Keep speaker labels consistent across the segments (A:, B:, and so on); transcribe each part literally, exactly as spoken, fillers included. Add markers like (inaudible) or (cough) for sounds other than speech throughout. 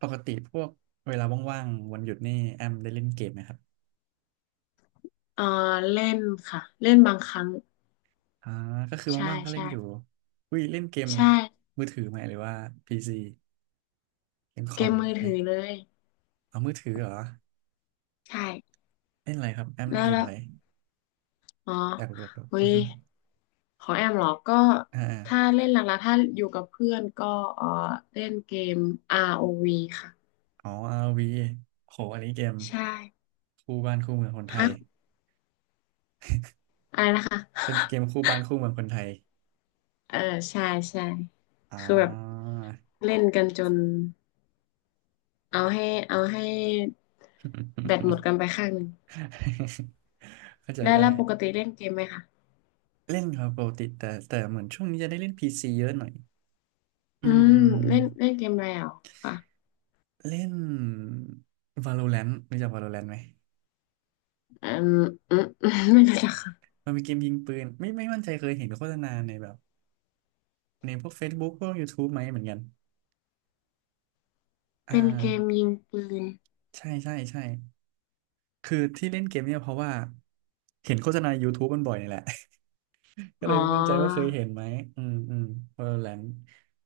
A: ปกติพวกเวลาว่างๆวันหยุดนี่แอมได้เล่นเกมไหมครับ
B: เออเล่นค่ะเล่นบางครั้ง
A: อ่าก็คือ
B: ใช่
A: ว่างๆก็เล่
B: ใช่
A: นอยู่อุ้ยเล่นเกม
B: ใช่
A: มือถือไหมหรือว่าพีซีเกมค
B: เก
A: อม
B: มมือ
A: ไหม
B: ถือเลย
A: เอามือถือเหรอ
B: ใช่
A: เล่นอะไรครับแอมเล่
B: แล้
A: น
B: ว
A: เกม
B: แล้ว
A: อะไร
B: อ๋อ
A: อยากรู้อยากรู้
B: เฮ้
A: อือ
B: ย
A: ฮึ
B: ของแอมเหรอก็
A: อ่าอ
B: ถ้า
A: า
B: เล่นหลักๆถ้าอยู่กับเพื่อนก็เออเล่นเกม อาร์ โอ วี ค่ะ
A: อ๋อ r โหอันนี้เกม
B: ใช่
A: คู่บ้านคู่เมืองคนไท
B: ฮะ
A: ย
B: อะไรนะคะ
A: เป็นเกมคู่บ้านคู่เมืองคนไทย
B: (laughs) เออใช่ใช่
A: อ่
B: คือแบบ
A: า
B: เล่นกันจนเอาให้เอาให้แบตหมดกันไปข้างหนึ่ง
A: (laughs) เข้าใจ
B: ได้
A: ได้
B: แล้วปกติเล่นเกมไหมคะ
A: เล่นครับปกติแต่แต่เหมือนช่วงนี้จะได้เล่นพีซีเยอะหน่อย
B: อื
A: อื
B: มเล่น
A: ม
B: เล่นเกมอะไรอ่ะค่ะ
A: เล่น Valorant รู้จัก Valorant ไหม
B: อืมอืม (laughs) อืมไม่รู้จักค่ะ
A: มันเป็นเกมยิงปืนไม่ไม่มั่นใจเคยเห็นโฆษณาในแบบในพวก Facebook พวก YouTube ไหมเหมือนกันอ่
B: เป็นเกม
A: า
B: ยิงปืน
A: ใช่ใช่ใช่คือที่เล่นเกมเนี่ยเพราะว่าเห็นโฆษณา YouTube มันบ่อยนี่แหละ (laughs) ก็
B: อ๋
A: เล
B: อ
A: ยไม่มั่นใจว่าเคยเห็นไหมอืมอืม Valorant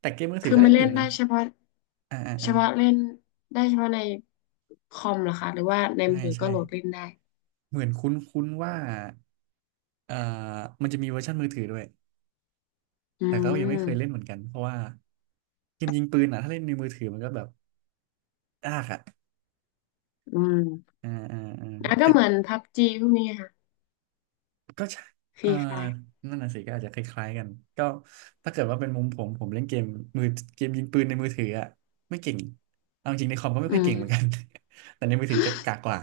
A: แต่เกมมือถือ
B: คือ
A: ก็
B: มั
A: เล่
B: น
A: นอ
B: เล่
A: ยู่
B: น
A: นะ
B: ได้เฉพาะ
A: อ่าอ่า
B: เฉ
A: อ่า
B: พาะเล่นได้เฉพาะในคอมเหรอคะหรือว่าใน
A: ใช่
B: มือถือก็
A: ใช่
B: โหลดเล่นได้
A: เหมือนคุ้นคุ้นว่าเอ่อมันจะมีเวอร์ชันมือถือด้วย
B: อื
A: แต่ก็ยังไม่เคยเล่นเห
B: ม
A: มือนกันเพราะว่าเกมยิงปืนอ่ะถ้าเล่นในมือถือมันก็แบบยากอ่ะ
B: อืม
A: อ่าอ่าอ่า
B: แล้วก็
A: แต่
B: เหมือนพับจีพวกนี้ค่ะ
A: ก็ใช่
B: ฟ
A: เออ
B: รีไฟ
A: นั่นน่ะสิก็อาจจะคล้ายๆกันก็ถ้าเกิดว่าเป็นมุมผมผมเล่นเกมมือเกมยิงปืนในมือถืออ่ะไม่เก่งเอาจริงในคอมก็ไม่
B: อื
A: ค่อย
B: ม
A: เก่งเหมือนกัน (laughs) แต่ในมือถือจะกากกว่า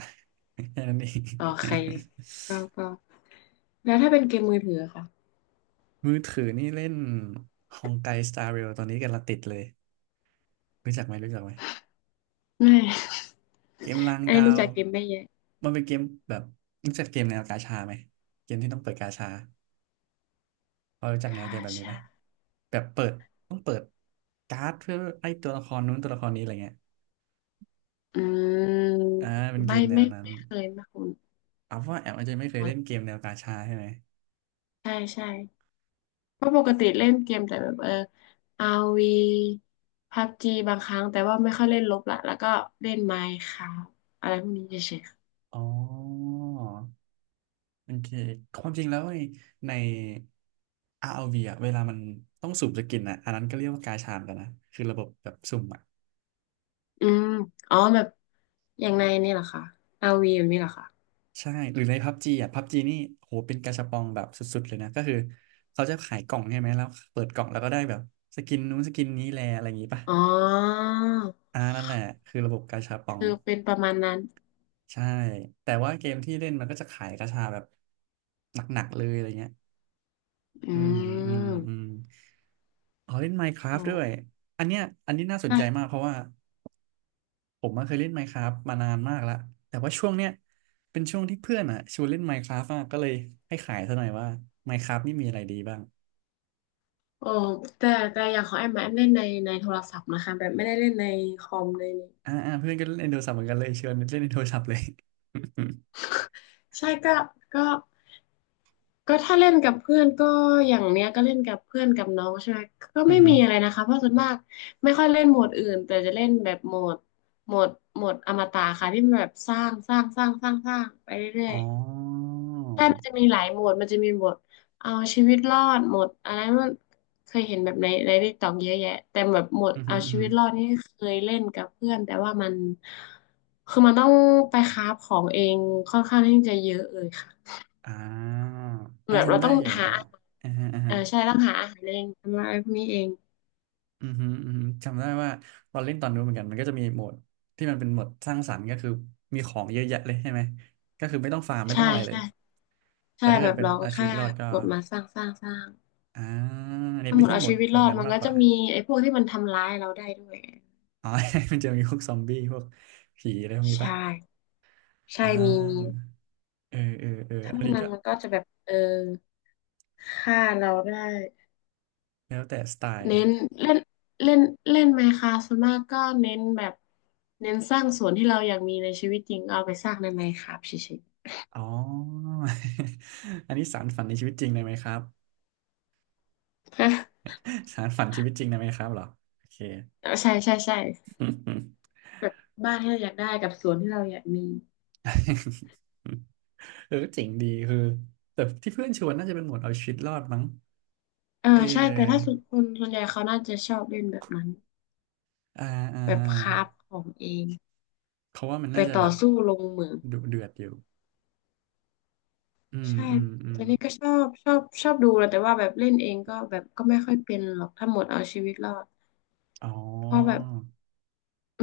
A: (laughs) แค่นั้นเอง
B: โอเคก็ก็แล้วถ้าเป็นเกมมือถืออะค่ะ
A: (laughs) มือถือนี่เล่นฮองไกสตาร์เรลตอนนี้กำลังติดเลยรู้จักไหมรู้จักไหม
B: ไม่
A: เกมลาง
B: (laughs) ไอ้
A: ดา
B: รู้
A: ว
B: จักเกมไม่เยอะ
A: มันเป็นเกมแบบรู้จักเกมแนวกาชาไหมเกมที่ต้องเปิดกาชาพอรู้จักแนว
B: กา
A: เกมแบบนี้ไหม
B: ชา
A: แบบเปิดต้องเปิดการ์ดเพื่อไล่ตัวละครนู้นตัวละครนี้อะไรเงี้ย
B: อืม
A: อ่าเป็นเก
B: ไม่
A: มแน
B: ไม่
A: วนั้น
B: ไม่เคยไม่คุ้น
A: เอาว่าแอมอาจจะไม่เคยเล่นเกมแนวกาชาใช่ไหม
B: ใช่ใช่เพราะปกติเล่นเกมแต่แบบเอออาร์วีพับจีบางครั้งแต่ว่าไม่ค่อยเล่นลบละแล้วก็เล่นไมน์คราฟอะไรพวกนี้เฉยๆค่ะ
A: อ๋อโอเคความจริงแล้วในในอาร์ v อลวีอ่ะเวลามันต้องสุ่มสกินอะอันนั้นก็เรียกว่ากาชาเหมือนกันนะคือระบบแบบสุ่มอะ
B: อืมอ๋อแบบอย่างในนี่เหรอคะอาร์วีแบบนี้เหรอคะ
A: ใช่ หรือในพับจีอ่ะพับจีนี่โหเป็นกาชาปองแบบสุดๆเลยนะ ก็คือเขาจะขายกล่องใช่ไหม แล้วเปิดกล่องแล้วก็ได้แบบสกินนู้นสกินนี้แลอะไรอย่างงี้ป่ะ
B: อ๋อ
A: อ่านั่นแหละคือระบบกาชาปอง
B: คือเป็นประมาณนั้น
A: ใช่ แต่ว่าเกมที่เล่นมันก็จะขายกาชาแบบหนักๆเลยอะไรเงี้ย
B: อื
A: อืมอืมอื
B: ม
A: มอ๋อเล่น
B: โอ้
A: Minecraft ด้วย อันเนี้ยอันนี้น่าสนใจมา
B: ใช่
A: กเพราะว่า ผมมาเคยเล่น Minecraft มานานมากแล้วแต่ว่าช่วงเนี้ยเป็นช่วงที่เพื่อนอ่ะชวนเล่น Minecraft มากก็เลยให้ขายซะหน่อยว่า Minecraft นี่มีอะไรดีบ้าง
B: โอ้แต่แต่อย่างของแอมอะแอมเล่นในในโทรศัพท์นะคะแบบไม่ได้เล่นในคอมเลย
A: อ่าอ่าเพื่อนก็เล่นในโทรศัพท์เหมือนกันเลยชวนเล่นในโทรศัพท์เลย
B: ใช่ก็ก็ ก็ถ้าเล่นกับเพื่อนก็อย่างเนี้ยก็เล่นกับเพื่อนกับน้องใช่ไหมก็
A: (laughs) อื
B: ไม่
A: อหือ
B: มีอะไรนะคะเพราะส่วนมากไม่ค่อยเล่นโหมดอื่นแต่จะเล่นแบบโหมดโหมดโหมดอมตะค่ะที่มันแบบสร้างสร้างสร้างสร้างสร้างไปเรื่อย
A: อ๋อ
B: ๆใช่มันจะมีหลายโหมดมันจะมีโหมดเอาชีวิตรอดโหมดอะไรมันเคยเห็นแบบในในติ๊กต็อกเยอะแยะแต่แบบโหมด
A: อือหื
B: เอา
A: ออือ
B: ชี
A: หื
B: วิ
A: อ
B: ตรอดนี่เคยเล่นกับเพื่อนแต่ว่ามันคือมันต้องไปคราฟของเองค่อนข้างที่จะเยอะเลยค่ะ
A: อ่าเอา
B: แบบเรา
A: จำได้
B: ต้อง
A: อยู่
B: หา
A: อ่ะอ่าฮะอ่า
B: เอ
A: ฮะ
B: อใช่ต้องหาอาหารเองทำอะไรพวกนี้เอง
A: อืมฮึอืมฮึจำได้ว่าตอนเล่นตอนนู้นเหมือนกันมันก็จะมีโหมดที่มันเป็นโหมดสร้างสรรค์ก็คือมีของเยอะแยะเลยใช่ไหมก็คือไม่ต้องฟาร์มไม่ต้อ
B: ใช่
A: งอะไรเลย
B: ใช่
A: แต่
B: ใช่
A: ถ้า
B: แบ
A: เกิด
B: บ
A: เป็น
B: เราก็
A: เอาชี
B: แค่
A: วิตรอดก็
B: กดมาสร้างสร้างสร้าง
A: อ่าอันนี้
B: ถ้าห
A: ไม่
B: มด
A: ที่
B: เอา
A: หมด
B: ชีวิต
A: โหน
B: ร
A: ด
B: อด
A: นั้น
B: มัน
A: มาก
B: ก็
A: ก
B: จะ
A: ว่า
B: มีไอ้พวกที่มันทำร้ายเราได้ด้วย
A: อ๋อ (laughs) มันจะมีพวกซอมบี้พวกผีอะไรพวกนี้ปะ
B: ใช่ใช่
A: อ่
B: มีมี
A: าเออเออเออ
B: ถ้า
A: อั
B: พ
A: น
B: วก
A: นี้
B: นั้
A: ก็
B: นมันก็จะแบบเออฆ่าเราได้
A: แล้วแต่สไตล์
B: เน้
A: นะ
B: นเล่นเล่นเล่นไมน์คราฟต์ส่วนมากก็เน้นแบบเน้นสร้างส่วนที่เราอยากมีในชีวิตจริงเอาไปสร้างในไมน์คราฟต์เฉย
A: อ๋อ (laughs) อันนี้สารฝันในชีวิตจริงได้ไหมครับ
B: ๆฮะ
A: (laughs) สารฝันชีวิตจริงได้ไหมครับเหรอโอเค
B: เออ (laughs) ใช่ใช่ใช่แบบบ้านที่เราอยากได้กับสวนที่เราอยากมี
A: (laughs) เออเจ๋งดีคือแต่ที่เพื่อนชวนน่าจะเป็นหมวดเอาชีวิตรอดมั้ง
B: เออ
A: เ
B: ใช่แต่ถ้า
A: ออ
B: สุดคนส่วนใหญ่เขาน่าจะชอบเล่นแบบนั้น
A: อ่าอ่า
B: แบบ
A: อ่า
B: คราฟของเอง
A: เพราะว่ามัน
B: ไป
A: น่าจะ
B: ต่
A: แบ
B: อ
A: บ
B: สู้ลงมือ
A: ดุเดือดอยู่อืม
B: ใช่
A: อืมอืม
B: แต่นี่ก็ชอบชอบชอบดูนะแต่ว่าแบบเล่นเองก็แบบก็ไม่ค่อยเป็นหรอกถ้าหมดเอาชีวิตรอด
A: อ๋อ
B: เพราะแบบ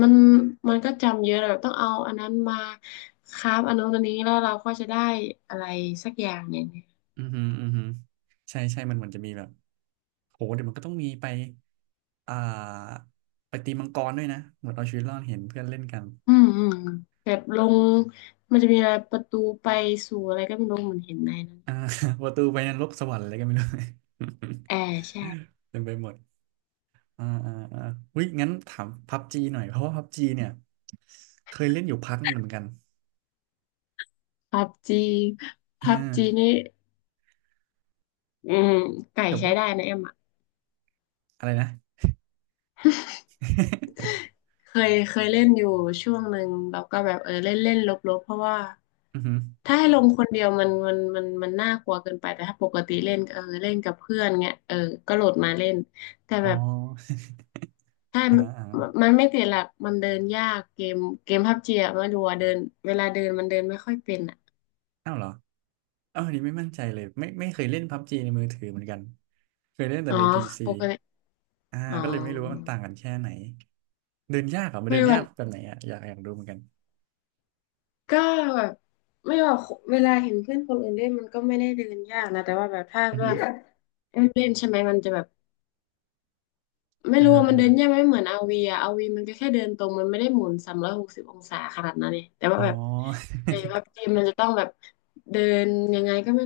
B: มันมันก็จำเยอะแบบต้องเอาอันนั้นมาคราฟอันนู้นอันนี้แล้วเราก็จะได้อะไรสักอย่างหนึ่ง
A: อือหืออือหือใช่ใช่มันเหมือนจะมีแบบโหเดี๋ยวมันก็ต้องมีไป อ่า ไปตีมังกรด้วยนะเหมือนเอาชีวิตรอดเห็นเพื่อนเล่นกัน
B: อืมอืมแบบลงมันจะมีอะไรประตูไปสู่อะไรก็ไม่รู้เหมือนเห็นในนั้น
A: อ่า (laughs) ประตูไปนรกสวรรค์อะไรก็ไม่รู้ (laughs)
B: แอร์ใช่
A: เต็มไปหมดอ่าอ่าอ่าอุ้ยงั้นถามพับจีหน่อย เพราะว่าพับจีเนี่ยเคยเล่นอยู่พักหนึงเหมือนกัน
B: พับจี
A: เอ
B: พับจี
A: อ
B: นี่ อืมไก่
A: แต่
B: ใช้
A: ว่า
B: ได้นะแอมอ่ะ (laughs)
A: อะไรนะ (laughs)
B: เคยเคยเล่นอยู่ช่วงหนึ่งแล้วก็แบบเออเล่นเล่นลบๆเพราะว่า
A: อือหือ
B: ถ้าให้ลงคนเดียวมันมันมันมันน่ากลัวเกินไปแต่ถ้าปกติเล่นเออเล่นกับเพื่อนเงี้ยเออก็โหลดมาเล่นแต่
A: อ๋อ
B: แบบถ้า
A: (laughs) อ่า
B: มันไม่ติดหลักมันเดินยากเกมเกมพับจีอะไม่รู้อะเดินเวลาเดินมันเดินไม่ค่อยเป็นอ่ะ
A: อ้าวเหรออ้าวอันนี้ไม่มั่นใจเลยไม่ไม่เคยเล่นพับจีในมือถือเหมือนกันเคยเล่นแต่
B: อ๋อ
A: ในพีซี
B: ปกติ
A: อ่า
B: อ๋อ
A: ก็เลยไม่รู้ว่ามันต่างกันแค่ไหนเดินยากเหรอมัน
B: ไม่
A: เดิน
B: รู้
A: ยากแบบไหนอ่ะอยากอยากรู้เหมือนกัน
B: ก็แบบไม่ว่าเวลาเห็นเพื่อนคนอื่นเล่นมันก็ไม่ได้เดินยากนะแต่ว่าแบบถ้า
A: อือ
B: เลื
A: ฮึ
B: อกเล่นใช่ไหมมันจะแบบไม่
A: อ่า
B: รู้
A: ฮะ
B: ว่ามั
A: อ่า
B: นเดิ
A: ฮะ
B: นยากไหมเหมือนอาวีอะอาวีมันก็แค่เดินตรงมันไม่ได้หมุนสามร้อยหกสิบองศาขนาดนั้นเลยแต่ว่า
A: อ๋อ
B: แบบในวับเกมมันจะต้องแบบเดินยังไงก็ไม่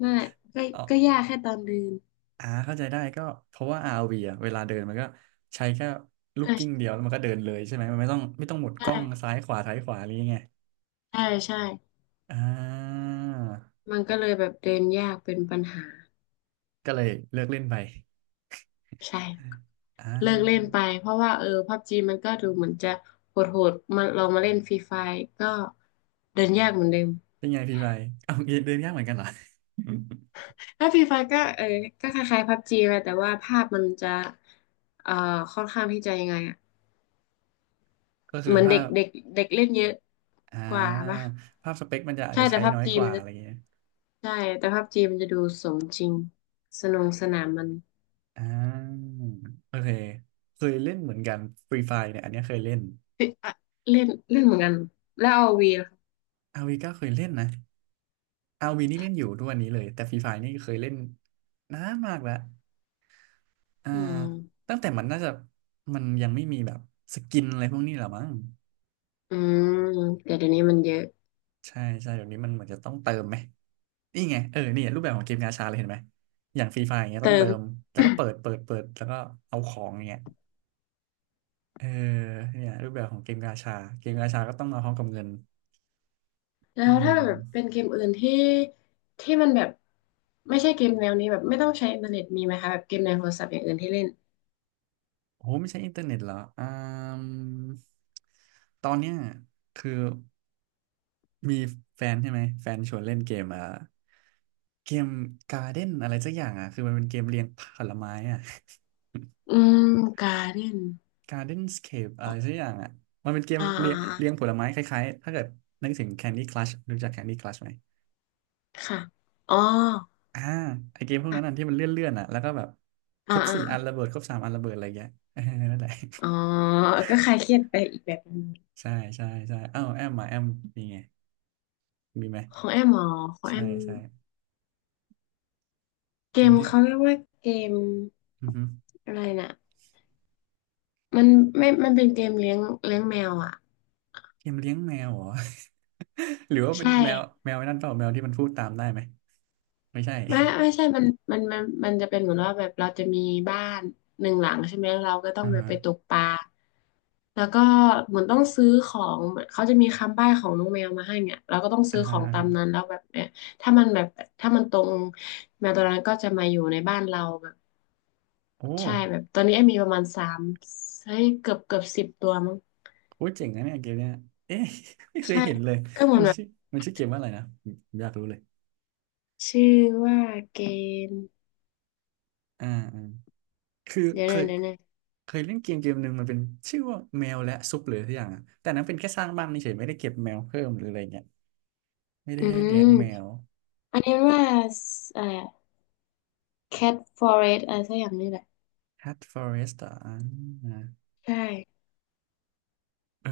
B: ไม่ก็
A: (laughs) อ๋อ
B: ก็ยากแค่ตอนเดิน
A: อ่าเข้าใจได้ก็เพราะว่า r ีอ่ะเวลาเดินมันก็ใช้แค่ลูกกิ้ง
B: อ่ะ
A: เดียวแล้วมันก็เดินเลยใช่ไหมมันไม่ต้องไม่ต้องหมุนกล้อง
B: ใช่
A: ซ้ายขวาซ้ายขวาอะไรยังไง
B: ใช่ใช่
A: อ่า
B: มันก็เลยแบบเดินยากเป็นปัญหา
A: ก็เลยเลิกเล่นไป
B: ใช่
A: อ่
B: เลิกเล่นไป
A: า
B: เพราะว่าเออพับจีมันก็ดูเหมือนจะโหดโหดมาลองมาเล่นฟรีไฟก็เดินยากเหมือนเดิม
A: เป็นไงพี่ไปเอาเดินยากเหมือนกันเหรอ (laughs) อืม
B: ถ้าฟรีไฟก็เออก็คล้ายๆพับจีแหละแต่ว่าภาพมันจะเอ่อค่อนข้างที่จะยังไงอะ
A: ก็คือ
B: เหมือน
A: ภา
B: เด็ก
A: พ
B: เด็กเด็กเล่นเยอะ
A: อ่
B: กว่าปะ
A: าภาพสเปคมันจะอาจ
B: ใช่
A: จะ
B: แต่
A: ใช้
B: พับ
A: น้อย
B: จี
A: ก
B: มั
A: ว่า
B: นจะ
A: อะไรเงี้ย
B: ใช่แต่พับจีมันจะดูสมจริงสนุกสนานมัน
A: อ่าโอเคเคยเล่นเหมือนกันฟรีไฟเนี่ยอันเนี้ยเคยเล่น
B: เอ๊ะอะเล่นเล่นเหมือนกันแล้วเอาวีล่ะคะ
A: อาวีก็เคยเล่นนะอาวีนี่เล่นอยู่ทุกวันนี้เลยแต่ฟรีไฟนี่เคยเล่นนานมากแล้วอ่า
B: อืม
A: ตั้งแต่มันน่าจะมันยังไม่มีแบบสกินอะไรพวกนี้หรอมั้ง
B: อืมแต่เดี๋ยวนี้มันเยอะ
A: ใช่ใช่เดี๋ยวนี้มันเหมือนจะต้องเติมไหมนี่ไงเออนี่รูปแบบของเกมกาชาเลยเห็นไหมอย่างฟรีไฟอย่างเงี้ยต้อง
B: เติ
A: เติ
B: ม
A: มแล้วก็เปิด
B: (coughs)
A: เปิดเปิดแล้วก็เอาของอย่างเงี้ย เออเนี่ยรูปแบบของเกมกาชาเกมกาชาก็ต้องมาพร้อมกับเงิน
B: แล้
A: อื
B: วถ้าแบบเป็น
A: ม
B: เกมอื่นที่ที่มันแบบไม่ใช่เกมแนวนี้แบบไม่ต้องใช้อินเทอร์เน็ตมีไหมคะแบบเกมในโทรศัพท์อย่างอื่นที่เล่น
A: โอ้ไม่ใช่อินเทอร์เน็ตเหรออ่ามตอนเนี้ยคือมีแฟนใช่ไหมแฟนชวนเล่นเกมอ่ะเกมการ์เด้นอะไรสักอย่างอ่ะคือมันเป็นเกมเรียงผลไม้อ่ะ (laughs)
B: อืมการ์เดน
A: g a r d e n นสเค e อะไรสักอย่างอ่ะมันเป็นเกม
B: อ่า
A: เรี
B: อ่า
A: ยงเรียง
B: อ่า
A: ผลไม้คล้ายๆถ้าเกิดนึกถึง Candy Crush รู้จัก Candy Crush ไหม
B: ค่ะอ๋อ
A: อ่าไอเกมพวกนั้นอ่ะที่มันเลื่อนๆอนอ่ะแล้วก็แบบค
B: อ่า
A: รบ
B: อ่า
A: สี่อันระเบิดครบสามอันระเบิดอะไรเงี้ยเออนั่นแหละ
B: อ๋อก็คลายเครียดไปอีกแบบหนึง
A: (laughs) ใช่ใช่ใช่เอ้าแอมมาแอมมีไงมีไหม
B: ของแอมอ๋อของแอ
A: ใช่
B: ม
A: ใช่
B: เก
A: เกม
B: ม
A: ที่
B: เขาเรียกว่าเกม
A: อือฮึ
B: อะไรน่ะมันไม่มันเป็นเกมเลี้ยงเลี้ยงแมวอ่ะ
A: เกมเลี้ยงแมวเหรอ (laughs) หรือว่าเป็น
B: ใช่
A: แมวแมวไอ้นั่นเปล่าแมวที่มันพูดตามได้ไหมไม่ใช่
B: ไม่ไม่ใช่มันมันมันมันจะเป็นเหมือนว่าแบบเราจะมีบ้านหนึ่งหลังใช่ไหมเราก็
A: (laughs)
B: ต้อง
A: อ่า
B: ไป
A: ฮะ
B: ไปตกปลาแล้วก็เหมือนต้องซื้อของเหมือนเขาจะมีคำใบ้ของน้องแมวมาให้เนี่ยเราก็ต้อง
A: อ่า
B: ซื้อข
A: ฮะ
B: อง
A: อ่า
B: ตา
A: ฮะ
B: มนั้นแล้วแบบเนี่ยถ้ามันแบบถ้ามันตรงแมวตัวนั้นก็จะมาอยู่ในบ้านเราแบบ
A: โอ้
B: ใช่
A: โ
B: แบบตอนนี้ไอ้มีประมาณสามเฮ้ยเกือบเกือบสิบตัวมั้ง
A: หเจ๋งนะเนี่ยเกมเนี้ยเอ๊ะ (laughs) ไม่เคย
B: ใช่
A: เห็นเลย
B: ก็เหมือ
A: มั
B: น
A: น
B: แบบ
A: ชื่อมันชื่อเกมว่าอะไรนะผมอยากรู้เลย
B: ชื่อว่าเกม
A: อ่าอ่าคือ
B: เดี๋ยว
A: เค
B: นะ
A: ย
B: เดี๋ยวนะ
A: เคยเล่นเกมเกมหนึ่งมันเป็นชื่อว่าแมวและซุปหรือทุกอย่างอะแต่นั้นเป็นแค่สร้างบ้านเฉยๆไม่ได้เก็บแมวเพิ่มหรืออะไรเงี้ยไม่ได้
B: อื
A: เลี้ยงแม
B: ม
A: ว
B: อันนี้ว่าสอะไร แคทฟอเรสอะไรสักอย่างนี่แหละ
A: Hat Forest อ่ะอ่า
B: ใช่
A: เออ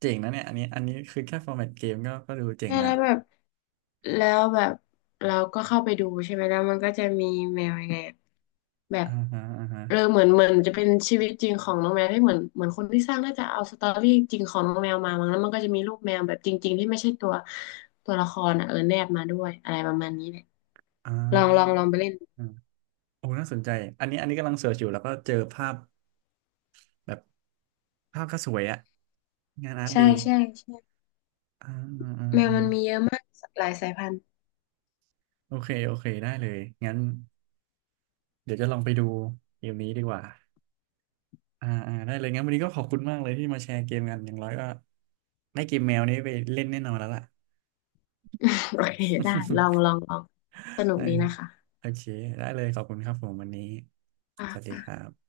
A: เจ๋งนะเนี่ยอันนี้อันนี้คือแค่ฟอร์แมตเกมก็ก็ดูเจ๋ง
B: ใช่
A: แล้ว
B: แล้วแบบแล้วแบบเราก็เข้าไปดูใช่ไหมแล้วมันก็จะมีแมวยังไงอะแบบ
A: อ่าฮะอ่าฮะ
B: เออเหมือนเหมือนจะเป็นชีวิตจริงของน้องแมวที่เหมือนเหมือนคนที่สร้างน่าจะเอาสตอรี่จริงของน้องแมวมามั้งแล้วมันก็จะมีรูปแมวแบบจริงๆที่ไม่ใช่ตัวตัวละครอ่ะเออแนบมาด้วยอะไรประมาณนี้แหละ
A: อ่
B: ลองลองล
A: า
B: องไปเล่น
A: อ่าโอ้น่าสนใจอันนี้อันนี้กำลังเสิร์ชอยู่แล้วก็เจอภาพแบบภาพก็สวยอะงานอาร์ต
B: ใช่
A: ดี
B: ใช่ใช่
A: อ่าอ่าอ่า
B: แมวมันมี
A: อ่า
B: เยอะมากหลายสายพันธุ์
A: โอเคโอเคได้เลยงั้นเดี๋ยวจะลองไปดูเกมนี้ดีกว่า อ่าอ่าได้เลยงั้นวันนี้ก็ขอบคุณมากเลยที่มาแชร์เกมกันอย่างน้อยก็ได้เกมแมวนี้ไปเล่นแน่นอนแล้วล่ะ
B: (laughs) โอเคได้ลอง
A: (laughs)
B: ลองลองสนุก
A: ได้
B: ดีนะคะ
A: โอเคได้เลยขอบคุณครับผมวันนี้
B: ค่
A: สวัสดี
B: ะ
A: ครับ